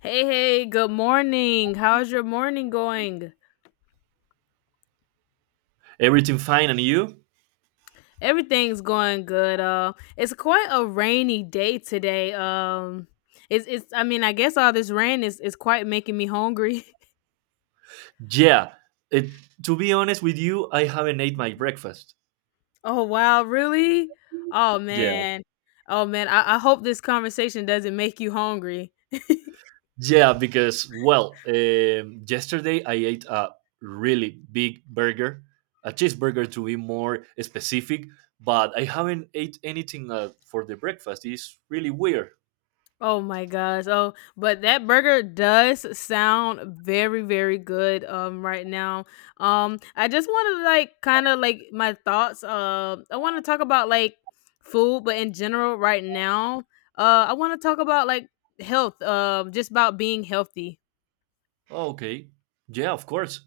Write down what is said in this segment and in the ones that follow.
Hey, hey, good morning. How's your morning going? Everything fine, and you? Everything's going good. It's quite a rainy day today. It's I guess all this rain is quite making me hungry. Yeah. It, to be honest with you, I haven't ate my breakfast. Oh, wow, really? Oh, Yeah. man. Oh, man, I hope this conversation doesn't make you hungry. Yeah, because, yesterday I ate a really big burger, a cheeseburger to be more specific, but I haven't ate anything for the breakfast. It's really weird. Oh my gosh. Oh, but that burger does sound very, very good right now. Um, I just wanna like kinda like my thoughts. Uh, I wanna talk about like food, but in general right now. Uh, I wanna talk about like health, just about being healthy. Oh, okay. Yeah, of course.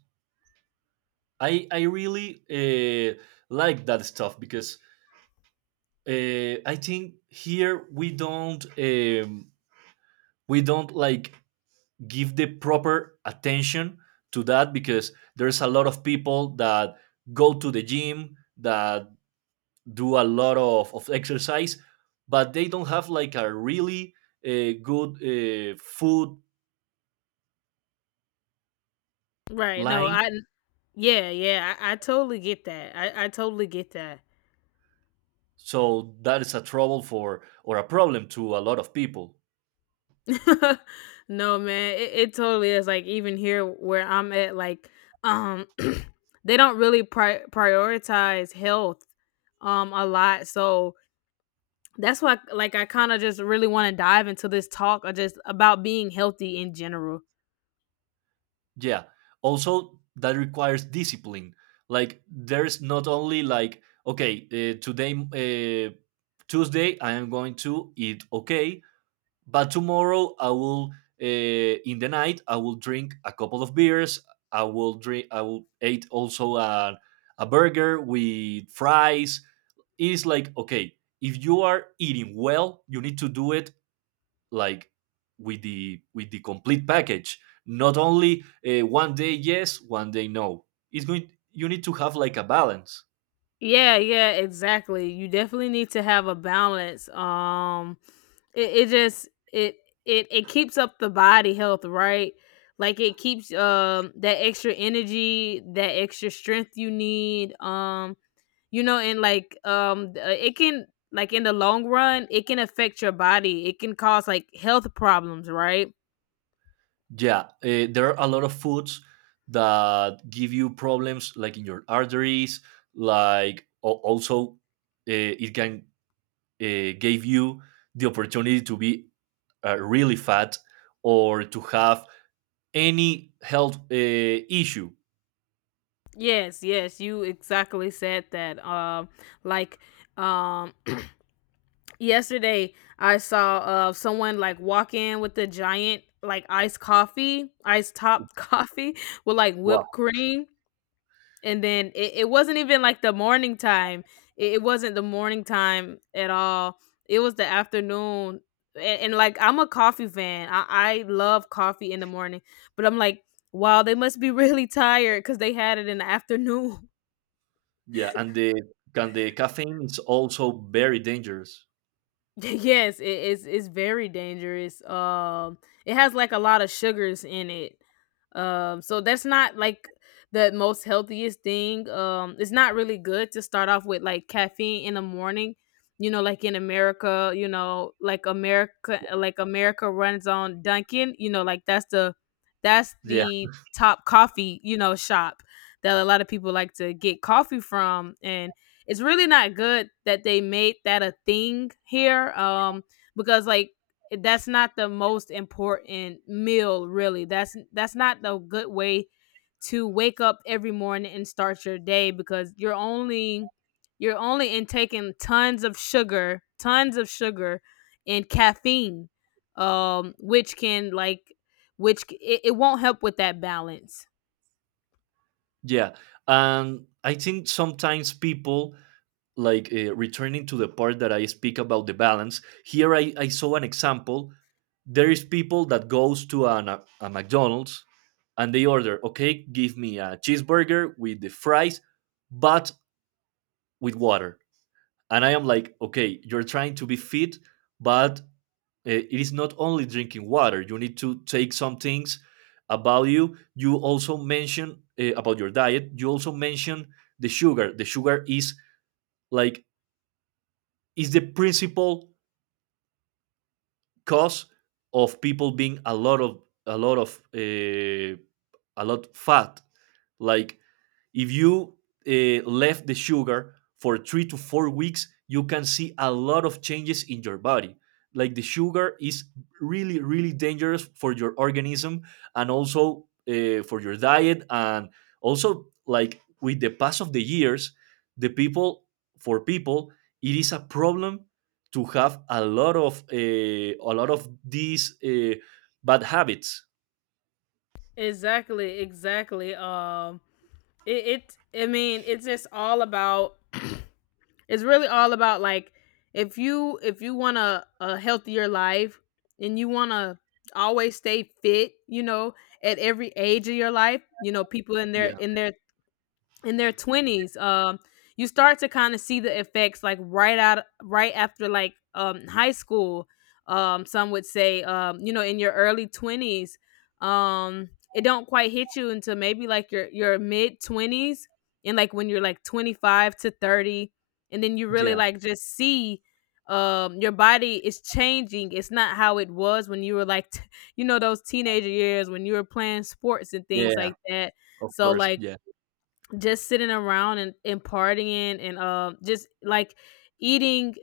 I really like that stuff because I think here we don't like give the proper attention to that because there's a lot of people that go to the gym, that do a lot of exercise but they don't have like a really good food Right. No, line, I yeah, yeah. I totally get that. I totally get that. so that is a trouble for, or a problem to, a lot of people. No, man, it totally is, like even here where I'm at, like um they don't really prioritize health a lot, so that's why like I kind of just really want to dive into this talk of just about being healthy in general. Yeah, also that requires discipline. Like there's not only like, okay, today, Tuesday, I am going to eat okay, but tomorrow I will uh, in the night I will drink a couple of beers. I will eat also a burger with fries. It is like, okay, if you are eating well, you need to do it, like, with the complete package. Not only one day yes, one day no. It's going, you need to have like a balance. Yeah, yeah, exactly. You definitely need to have a balance. It, it just it it it keeps up the body health, right? Like it keeps that extra energy, that extra strength you need. You know, and like it can, like in the long run, it can affect your body. It can cause like health problems, right? Yeah, there are a lot of foods that give you problems, like in your arteries. Like also, it can give you the opportunity to be really fat or to have any health issue. Yes, yes, you exactly said that. Like um yesterday, I saw someone like walk in with the giant like iced coffee, iced top coffee with like Wow. whipped cream, and then it wasn't even like the morning time. It wasn't the morning time at all. It was the afternoon, and like I'm a coffee fan. I love coffee in the morning, but I'm like, wow, they must be really tired because they had it in the afternoon. Yeah, and the caffeine is also very dangerous. Yes, it is, it's very dangerous. Um, it has like a lot of sugars in it. Um, so that's not like the most healthiest thing. Um, it's not really good to start off with like caffeine in the morning. You know, like in America, you know, like America, like America runs on Dunkin', you know, like that's Yeah, the top coffee, you know, shop that a lot of people like to get coffee from, and it's really not good that they made that a thing here because like that's not the most important meal, really. That's not the good way to wake up every morning and start your day because you're only intaking tons of sugar, tons of sugar and caffeine, which can like which it won't help with that balance. yeah, and I think sometimes people, like, returning to the part that I speak about the balance, here I saw an example. There is people that goes to a McDonald's and they order, okay, give me a cheeseburger with the fries, but with water. And I am like, okay, you're trying to be fit, but it is not only drinking water, you need to take some things. About, you also mention about your diet, you also mention the sugar. The sugar is, like, is the principal cause of people being a lot of, a lot of, a lot fat. Like if you left the sugar for 3 to 4 weeks, you can see a lot of changes in your body. Like the sugar is really, really dangerous for your organism, and also for your diet. And also, like with the pass of the years, the people, for people, it is a problem to have a lot of these bad habits. Exactly, exactly. Um, it I mean, it's just all about, it's really all about like, if you, if you want a healthier life and you want to always stay fit, you know, at every age of your life, you know, people in their Yeah, in their 20s, you start to kind of see the effects like right after, like um, high school. Um, some would say um, you know, in your early 20s, it don't quite hit you until maybe like your mid 20s, and like when you're like 25 to 30, and then you really yeah, like just see your body is changing. It's not how it was when you were like you know, those teenager years when you were playing sports and things yeah. like that. Of So course, like yeah. just sitting around and partying and just like eating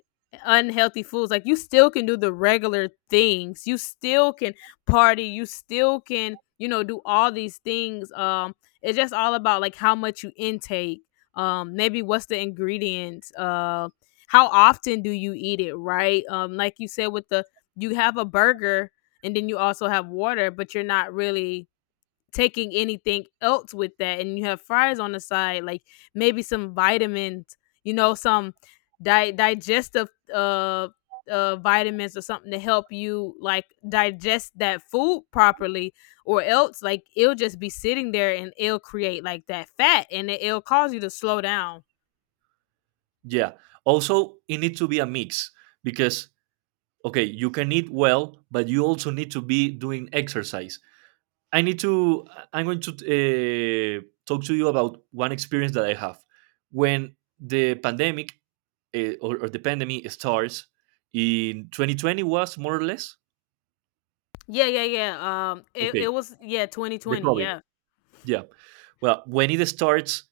unhealthy foods, like you still can do the regular things, you still can party, you still can, you know, do all these things, it's just all about like how much you intake, maybe what's the ingredients, how often do you eat it, right? Um, like you said, with the you have a burger and then you also have water, but you're not really taking anything else with that, and you have fries on the side, like maybe some vitamins, you know, some digestive vitamins or something to help you like digest that food properly, or else like it'll just be sitting there and it'll create like that fat, and it, it'll cause you to slow down. Yeah. Also, it needs to be a mix because, okay, you can eat well, but you also need to be doing exercise. I need to. I'm going to talk to you about one experience that I have when the pandemic or the pandemic starts in 2020, was more or less, Yeah, it, it okay, was, yeah, the 2020, COVID. yeah, Yeah. Well, when it starts,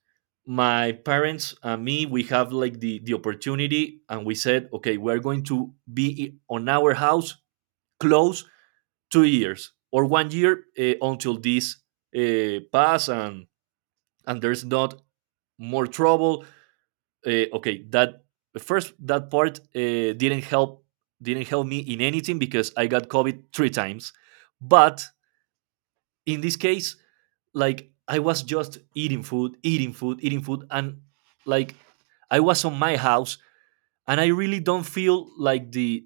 my parents and me, we have like the opportunity and we said, okay, we're going to be on our house close 2 years or one year until this pass and there's not more trouble. Okay, that part didn't help me in anything because I got COVID three times. But in this case, like I was just eating food, and, like, I was on my house, and I really don't feel like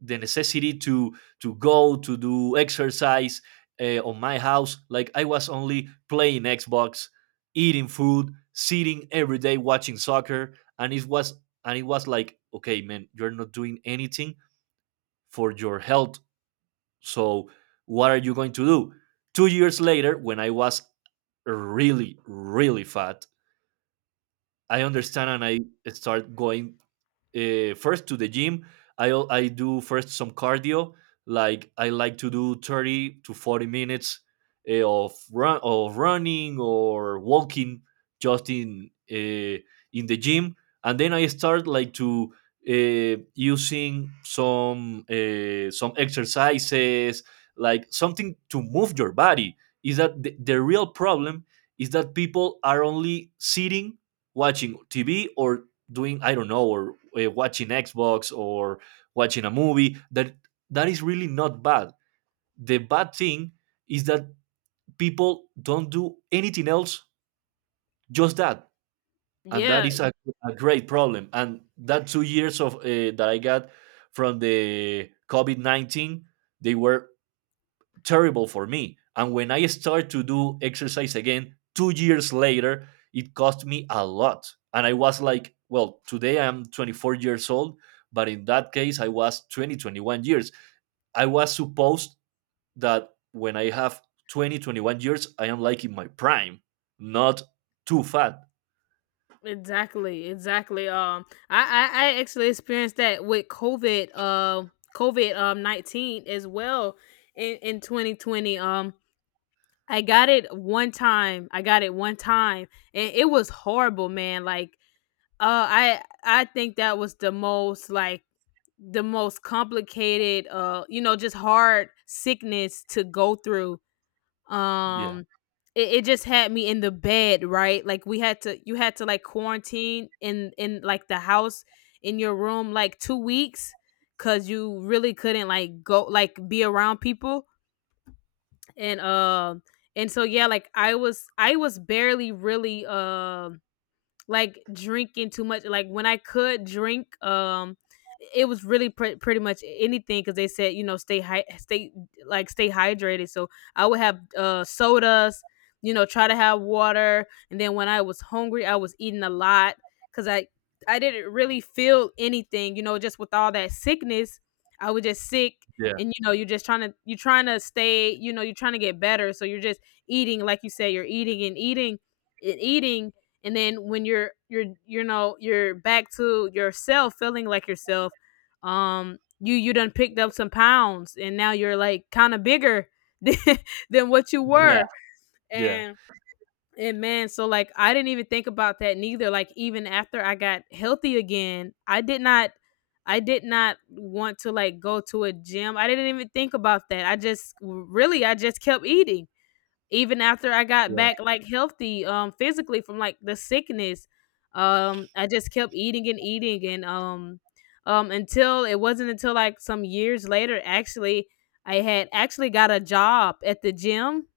the necessity to go to do exercise on my house. Like I was only playing Xbox, eating food, sitting every day watching soccer, and it was like, okay, man, you're not doing anything for your health, so what are you going to do? 2 years later, when I was really, really fat, I understand and I start going first to the gym. I do first some cardio. Like I like to do 30 to 40 minutes of run of running or walking, just in the gym, and then I start, like, to using some exercises, like something to move your body. Is that the real problem? Is that people are only sitting watching TV or doing, I don't know, or watching Xbox or watching a movie. That that is really not bad, the bad thing is that people don't do anything else, just that. And that yeah. is a great problem. And that 2 years of that I got from the covid-19, they were terrible for me. And when I started to do exercise again 2 years later, it cost me a lot. And I was like, well, today I'm 24 years old, but in that case, I was 20, 21 years. I was supposed that when I have 20, 21 years, I am like in my prime, not too fat. Exactly, exactly. I I actually experienced that with COVID, COVID 19 as well, in 2020. I got it one time. I got it one time, and it was horrible, man. Like, I think that was the most like the most complicated, you know, just hard sickness to go through Yeah, um. It just had me in the bed, right? Like we had to, you had to like quarantine in like the house, in your room, like 2 weeks, because you really couldn't like go like be around people, and um and so yeah, like I was, I was barely really like drinking too much. Like when I could drink, it was really pretty much anything because they said, you know, stay stay like stay hydrated. So I would have sodas, you know, try to have water, and then when I was hungry, I was eating a lot because I didn't really feel anything. You know, just with all that sickness, I was just sick. yeah, And you know, you're just trying to, you're trying to stay, you know, you're trying to get better. So you're just eating, like you said, you're eating and eating and eating, and then when you know, you're back to yourself, feeling like yourself um, you done picked up some pounds, and now you're like kind of bigger than, than what you yeah, were. yeah, and and man, so like, I didn't even think about that neither. Like even after I got healthy again, I did not want to like go to a gym. I didn't even think about that, I just really, I just kept eating even after I got yeah, back like healthy physically from like the sickness, I just kept eating and eating and um until it wasn't until like some years later, actually I had actually got a job at the gym.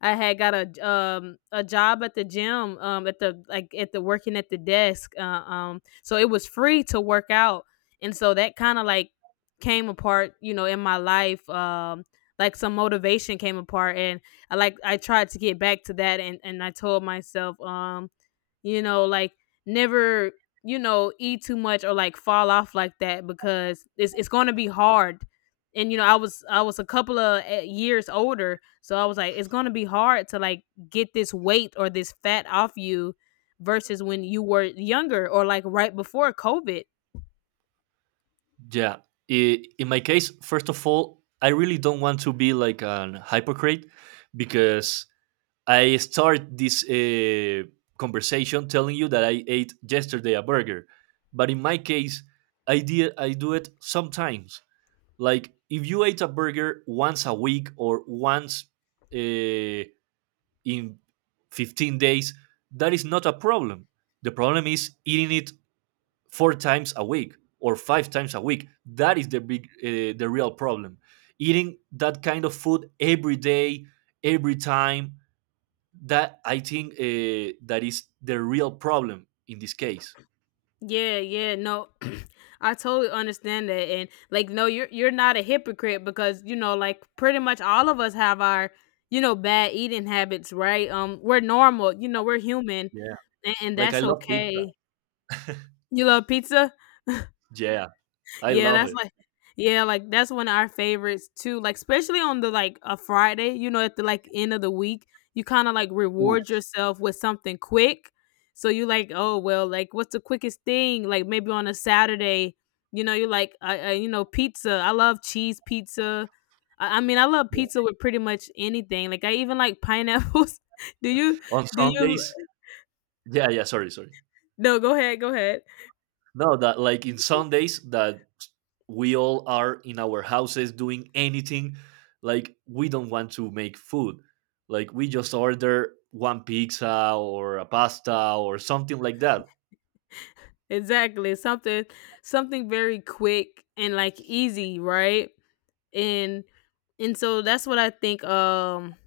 I had got a job at the gym at the like at the working at the desk, so it was free to work out, and so that kind of like came apart, you know, in my life um, like some motivation came apart. And I like I tried to get back to that, and I told myself um, you know, like never, you know, eat too much or like fall off like that because it's going to be hard. And you know, I was, I was a couple of years older, so I was like, it's going to be hard to like get this weight or this fat off you versus when you were younger or like right before COVID. yeah. In my case, first of all, I really don't want to be like an hypocrite because I start this conversation telling you that I ate yesterday a burger. But in my case, I do it sometimes. Like if you ate a burger once a week or once uh, in 15 days, that is not a problem. The problem is eating it four times a week or five times a week. That is the real problem. Eating that kind of food every day, every time, that I think that is the real problem in this case. Yeah, yeah, no, I totally understand that, and like, no, you're not a hypocrite because you know, like, pretty much all of us have our, you know, bad eating habits, right? We're normal, you know, we're human, Yeah, and like I that's love pizza. okay. You love pizza? Yeah, I Yeah, love that's it. like, yeah, like, that's one of our favorites too, like, especially on the like, a Friday, you know, at the, like, end of the week, you kinda, like, Ooh, reward yourself with something quick. So you like, "Oh, well, like, what's the quickest thing?" Like, maybe on a Saturday, you know, you like, I you know, pizza, I love cheese pizza." I mean, I love yeah. pizza with pretty much anything, like, I even like pineapples. Do you On do you Sundays, yeah, yeah. Sorry, sorry. no, go ahead, go ahead. No, that, like in Sundays, that we all are in our houses doing anything. Like we don't want to make food. Like we just order one pizza or a pasta or something like that. Exactly. Something very quick and like easy, right? and and so that's what I think um,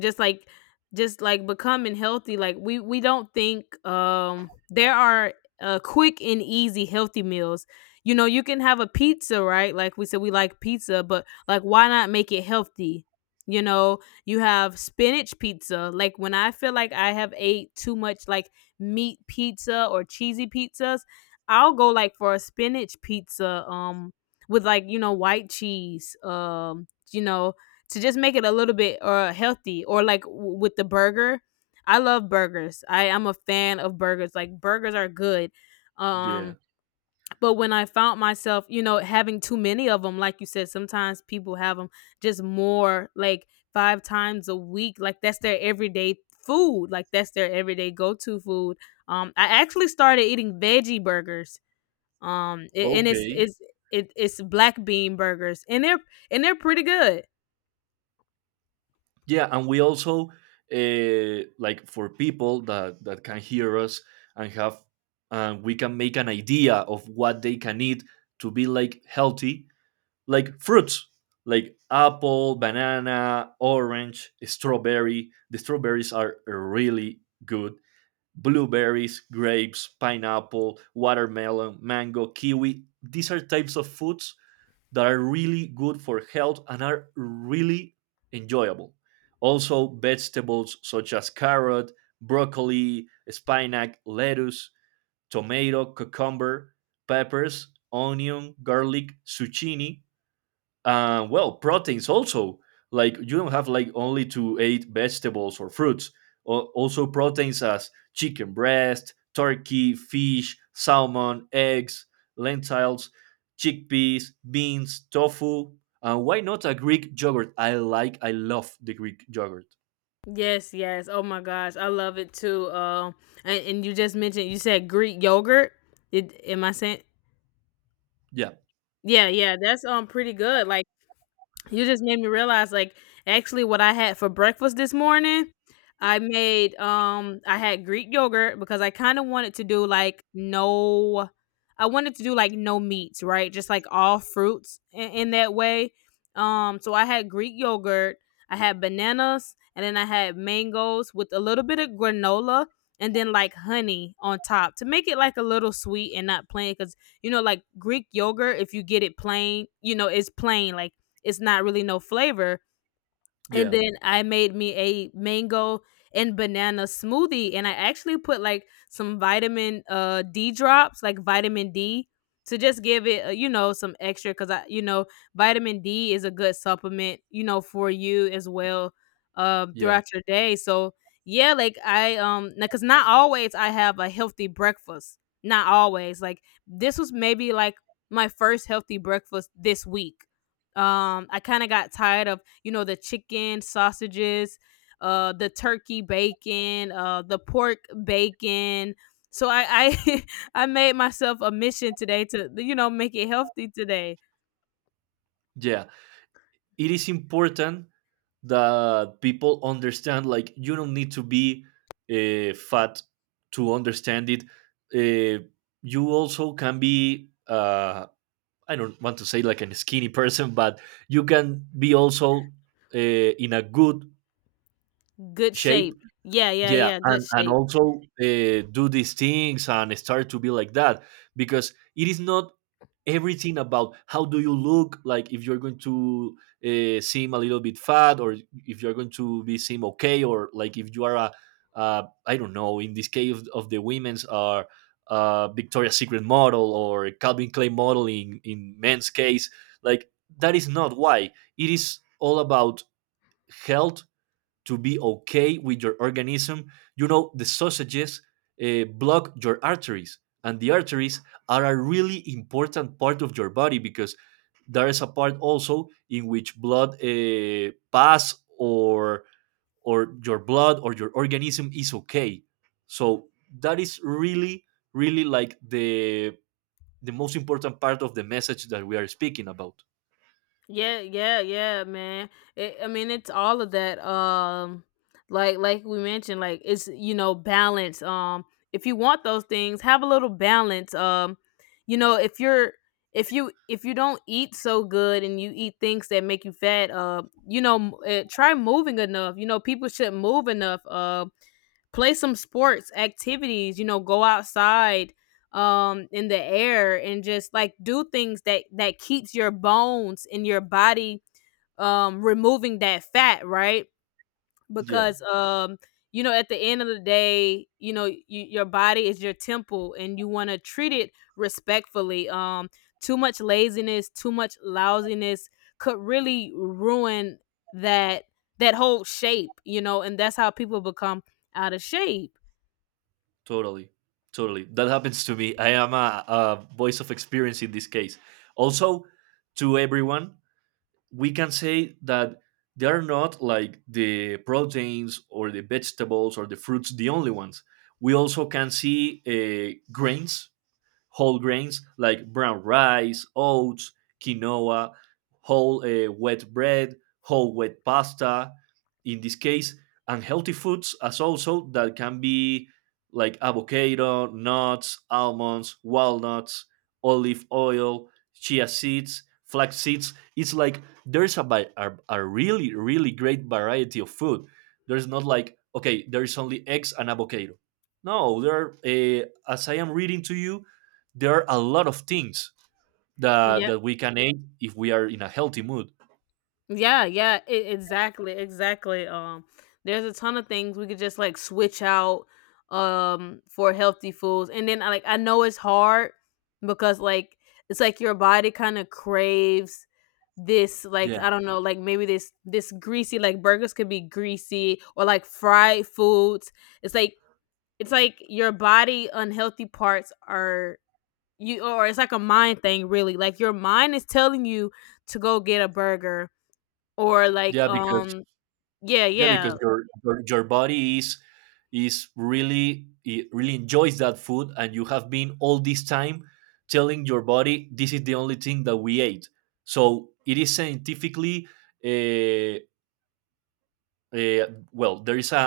just like, just like becoming healthy, like we don't think there are quick and easy healthy meals. You know, you can have a pizza, right? Like we said, we like pizza, but like why not make it healthy? You know, you have spinach pizza. Like when I feel like I have ate too much like meat pizza or cheesy pizzas, I'll go like for a spinach pizza with like white cheese to just make it a little bit or healthy, or like with the burger. I love burgers, I am a fan of burgers, like burgers are good. um Yeah. but when I found myself having too many of them, like you said, sometimes people have them just more like five times a week, like that's their everyday food, like that's their everyday go-to food. I actually started eating veggie burgers. um, a- and it's Okay. it's it, it's black bean burgers, and they're pretty good. Yeah, and we also like for people that can hear us and have, we can make an idea of what they can eat to be like healthy. Like fruits, like apple, banana, orange, strawberry. The strawberries are really good. Blueberries, grapes, pineapple, watermelon, mango, kiwi. These are types of foods that are really good for health and are really enjoyable. Also, vegetables such as carrot, broccoli, spinach, lettuce, tomato, cucumber, peppers, onion, garlic, zucchini, well, proteins also, like you don't have like only to eat vegetables or fruits. Also proteins as chicken breast, turkey, fish, salmon, eggs, lentils, chickpeas, beans, tofu, and why not a Greek yogurt. I love the Greek yogurt. Yes, yes. Oh my gosh, I love it too. And you just mentioned, you said Greek yogurt. It, am I saying? yeah Yeah, yeah. That's pretty good. Like. You just made me realize, like, actually, what I had for breakfast this morning, I made I had Greek yogurt because I kind of wanted to do like no, I wanted to do like no meats, right? Just like all fruits in that way. So I had Greek yogurt, I had bananas, and then I had mangoes with a little bit of granola, and then like honey on top to make it like a little sweet and not plain, because like Greek yogurt, if you get it plain, it's plain, like it's not really no flavor. And yeah then I made me a mango and banana smoothie, and I actually put like some vitamin D drops, like vitamin D, to just give it, some extra, cuz vitamin D is a good supplement, for you as well yeah throughout your day. So, yeah, like I cuz not always I have a healthy breakfast. Not always. Like this was maybe like my first healthy breakfast this week. I kind of got tired of the chicken sausages, the turkey bacon, the pork bacon. So I I made myself a mission today to make it healthy today. yeah It is important that people understand, like, you don't need to be fat to understand it. Uh, you also can be I don't want to say like a skinny person, but you can be also in a good Good shape. shape. Yeah, yeah, Yeah, yeah. Good and shape. also do these things and start to be like that because it is not everything about how do you look like, if you're going to seem a little bit fat, or if you're going to be seem okay, or like if you are a, I don't know, in this case of the women's, are Victoria's Secret model, or Calvin Klein model in men's case. Like that is not why, it is all about health, to be okay with your organism. You know, the sausages block your arteries, and the arteries are a really important part of your body because there is a part also in which blood pass or your blood or your organism is okay. So that is really, really, like, the most important part of the message that we are speaking about. Yeah, yeah, yeah, man. It, I mean, it's all of that. Like we mentioned, like it's balance. If you want those things, have a little balance. If you if you don't eat so good and you eat things that make you fat, try moving enough. You know, people should move enough. Play some sports activities, go outside in the air, and just like do things that keeps your bones and your body removing that fat, right? Yeah. Because you know at the end of the day, you know, your body is your temple and you want to treat it respectfully. Too much laziness, too much lousiness could really ruin that that whole shape, you know, and that's how people become out of shape. Totally, totally. That happens to me. I am a voice of experience in this case. Also, to everyone, we can say that they are not like the proteins or the vegetables or the fruits the only ones. We also can see grains, whole grains, like brown rice, oats, quinoa, whole wheat bread, whole wheat pasta. In this case, unhealthy foods as also that can be, like, avocado, nuts, almonds, walnuts, olive oil, chia seeds, flax seeds. It's like there's a really, really great variety of food. There's not, like, okay, there's only eggs and avocado. No, there are. As I am reading to you, there are a lot of things Yeah, that we can eat if we are in a healthy mood. yeah, yeah. Exactly, exactly. There's a ton of things we could just like switch out for healthy foods, and then I like I know it's hard because like it's like your body kind of craves this, like Yeah, I don't know, like maybe this greasy, like burgers could be greasy or like fried foods. It's like it's like your body unhealthy parts are you, or it's like a mind thing really. Like your mind is telling you to go get a burger. Or like, yeah, because yeah, yeah, because yeah. your your body is really, it really enjoys that food, and you have been all this time telling your body this is the only thing that we ate. So it is scientifically uh, Uh, well, there is a,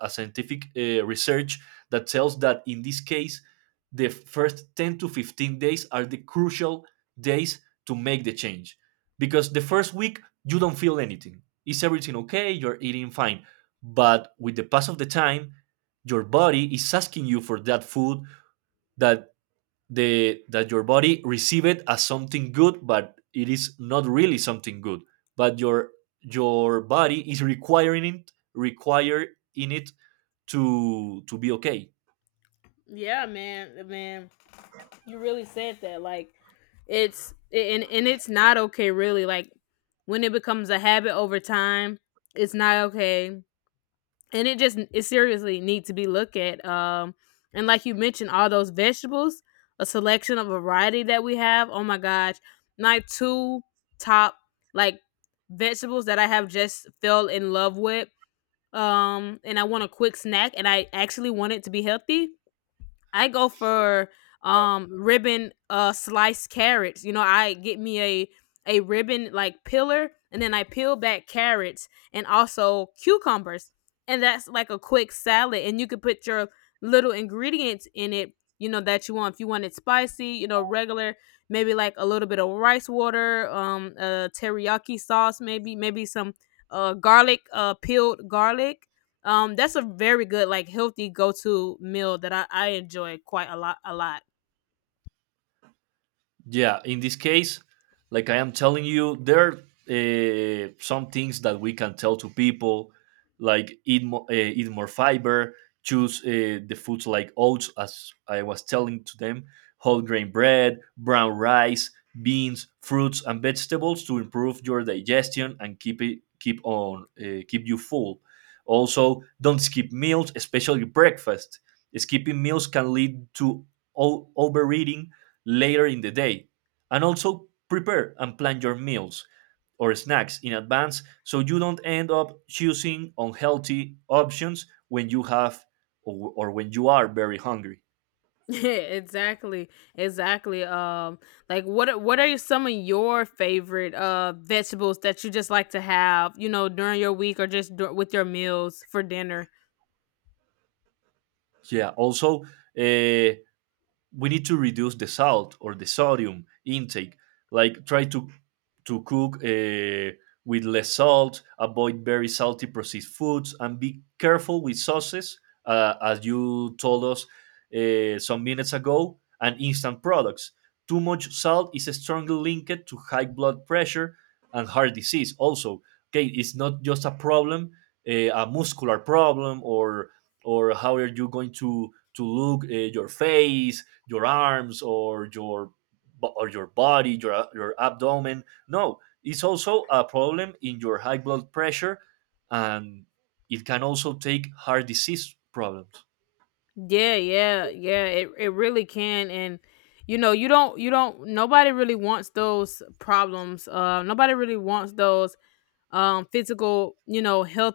a, a scientific research that tells that in this case, the first 10 to 15 days are the crucial days to make the change. Because the first week, you don't feel anything. Is everything okay? You're eating fine. But with the pass of the time, your body is asking you for that food that the that your body receive it as something good, but it is not really something good. But your body is requiring it, require in it to be okay. Yeah, man, man. You really said that, like, it's and it's not okay really, like when it becomes a habit over time, it's not okay, and it just it seriously needs to be looked at, and like you mentioned, all those vegetables, a selection of variety that we have, oh my gosh, my 2 top, like, vegetables that I have just fell in love with, and I want a quick snack and I actually want it to be healthy, I go for ribbon sliced carrots. You know, I get me a ribbon like pillar and then I peel back carrots, and also cucumbers. And that's like a quick salad, and you could put your little ingredients in it, you know, that you want. If you want it spicy, you know, regular, maybe like a little bit of rice water, a teriyaki sauce maybe, maybe some garlic, peeled garlic. That's a very good, like healthy go-to meal that I enjoy quite a lot. Yeah, in this case, like I am telling you, there are some things that we can tell to people, like eat, eat more fiber. Choose the foods like oats, as I was telling to them, whole grain bread, brown rice, beans, fruits, and vegetables to improve your digestion and keep it keep on keep you full. Also, don't skip meals, especially breakfast. Skipping meals can lead to overeating later in the day. And also prepare and plan your meals or snacks in advance, so you don't end up choosing unhealthy options when you have or when you are very hungry. Yeah, exactly. Exactly. Like what are some of your favorite vegetables that you just like to have, you know, during your week or just with your meals for dinner? Yeah, also, we need to reduce the salt or the sodium intake. Like, try to cook with less salt, avoid very salty processed foods, and be careful with sauces, as you told us some minutes ago, and instant products. Too much salt is strongly linked to high blood pressure and heart disease. Also, okay, it's not just a problem, a muscular problem, or how are you going to look, your face, your arms, or your or your body, your abdomen. No, it's also a problem in your high blood pressure, and it can also take heart disease problems. Yeah, yeah, yeah. It really can, and you know, you don't nobody really wants those problems. Nobody really wants those physical, you know, health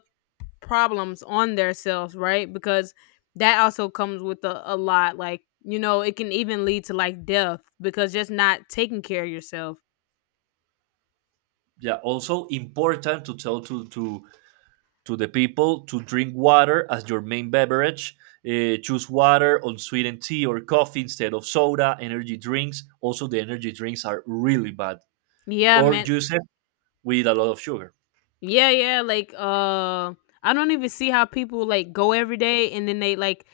problems on themselves, right? Because that also comes with a lot. Like, you know, it can even lead to like death because just not taking care of yourself. Yeah, also important to tell to to the people to drink water as your main beverage. Choose water on sweetened tea or coffee instead of soda, energy drinks. Also, the energy drinks are really bad. Yeah, Or man. juices with a lot of sugar. Yeah, yeah, like I don't even see how people like go every day and then they like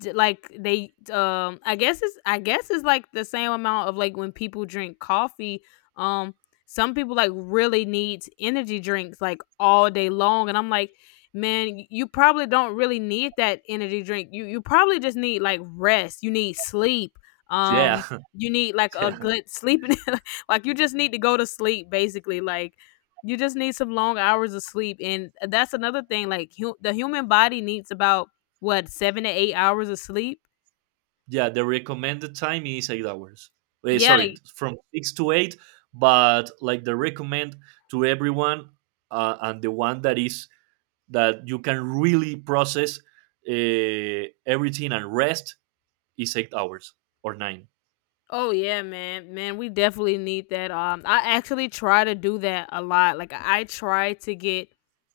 like they I guess it's like the same amount of like when people drink coffee. um some people like really need energy drinks like all day long, and I'm like, man, you probably don't really need that energy drink, you probably just need like rest, you need sleep. um Yeah, you need like a yeah. good sleeping, like you just need to go to sleep basically, like you just need some long hours of sleep, and that's another thing. Like the human body needs about what, 7 to 8 hours of sleep. Yeah, the recommended time is 8 hours. Eh, Yeah, sorry, from six to eight, but like the recommend to everyone, and the one that is that you can really process, everything and rest, is 8 hours or nine. oh yeah, man. Man, we definitely need that. I actually try to do that a lot. Like I try to get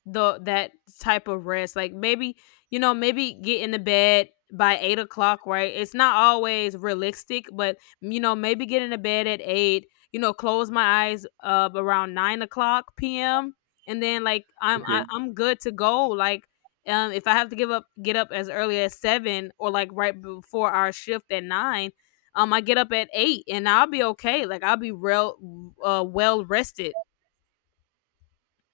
the that type of rest. Like maybe, you know, maybe get in the bed by 8 o'clock, right? It's not always realistic, but you know, maybe get in the bed at eight, you know, close my eyes up around 9 o'clock PM, and then like Okay. I'm good to go. Like if I have to give up get up as early as seven, or like right before our shift at nine, I get up at eight and I'll be okay. Like I'll be real, well rested.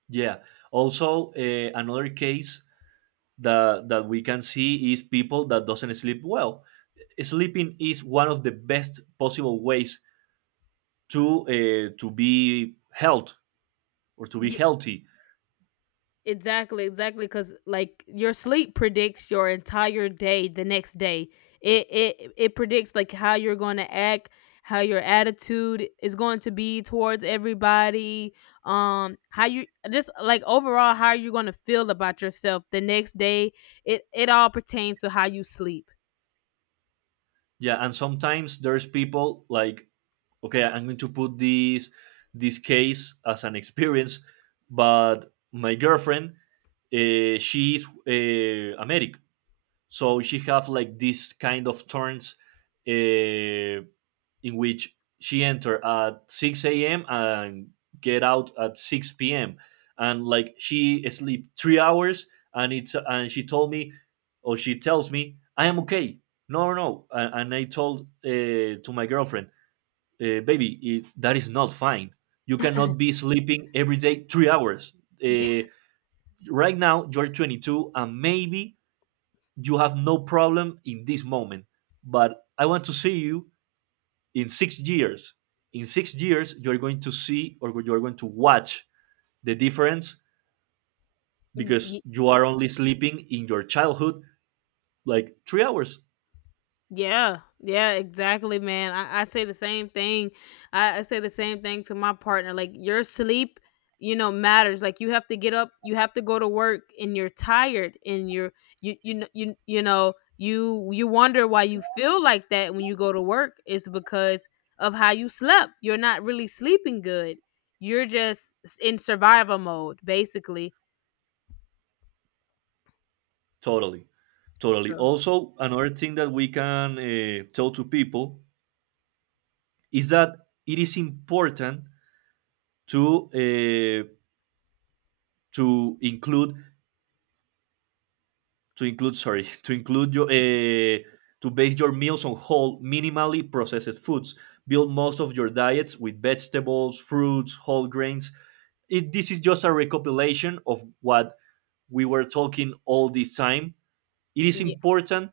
Yeah. Also, another case that we can see is people that doesn't sleep well. Sleeping is one of the best possible ways to be held or to be Yeah, healthy. exactly, exactly. Because like your sleep predicts your entire day the next day. It predicts like how you're going to act, how your attitude is going to be towards everybody. How you just like overall how you're going to feel about yourself the next day. It all pertains to how you sleep. Yeah, and sometimes there's people like, okay, I'm going to put this case as an experience, but my girlfriend, she's is American, so she have like this kind of turns, uh, in which she entered at 6 a.m. and get out at 6 p.m. And like she sleep 3 hours, and it's and she told me, or she tells me, I am okay. No, no, and I told to my girlfriend, baby, it, that is not fine. You cannot be sleeping every day 3 hours. Uh, right now, you're 22, and maybe you have no problem in this moment. But I want to see you in 6 years. In 6 years you're going to see, or you're going to watch the difference, because Yeah. you are only sleeping in your childhood like 3 hours. Yeah, yeah, exactly, man. I say the same thing. I say the same thing to my partner. Like your sleep, you know, matters. Like you have to get up, you have to go to work, and you're tired, and you're you you know you you know you you wonder why you feel like that when you go to work. It's because of how you slept. You're not really sleeping good. You're just in survival mode, basically. Totally, totally. So Also another thing that we can tell to people is that it is important to to include to include sorry to include your to base your meals on whole minimally processed foods, build most of your diets with vegetables, fruits, whole grains. It, this is just a recopilation of what we were talking all this time. It is yeah. important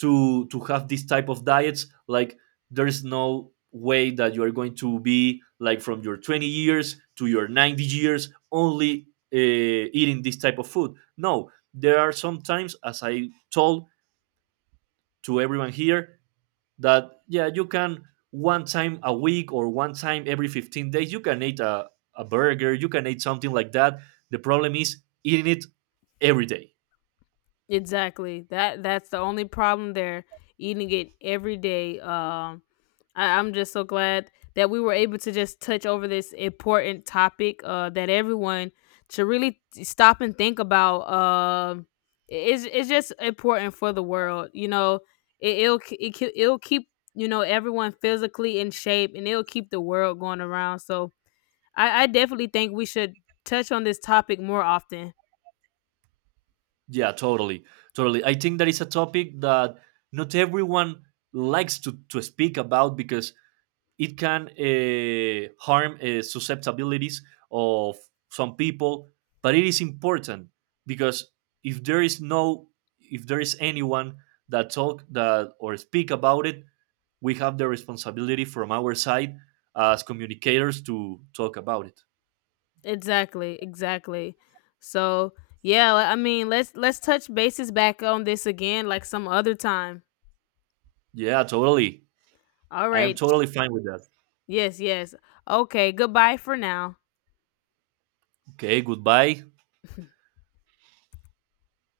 to have this type of diets. Like there is no way that you are going to be like from your 20 years to your 90 years only uh, eating this type of food. No, there are sometimes, as I told to everyone here, that yeah you can one time a week or one time every 15 days you can eat a burger, you can eat something like that. The problem is eating it every day. Exactly. That that's the only problem there. Eating it every day. I'm just so glad that we were able to just touch over this important topic. That everyone should really stop and think about. It's just important for the world. You know, it, it'll k- it, ki- it'll keep everyone physically in shape, and it'll keep the world going around. So I definitely think we should touch on this topic more often. Yeah, totally, totally. I think that is a topic that not everyone likes to speak about, because it can harm susceptibilities of some people. But it is important, because if there is no, if there is anyone that talk that or speak about it, we have the responsibility from our side as communicators to talk about it. Exactly, exactly. So yeah, I mean, let's touch bases back on this again, like some other time. Yeah, totally. All I am right. totally fine with that. Yes, yes. Okay. Goodbye for now. Okay, goodbye.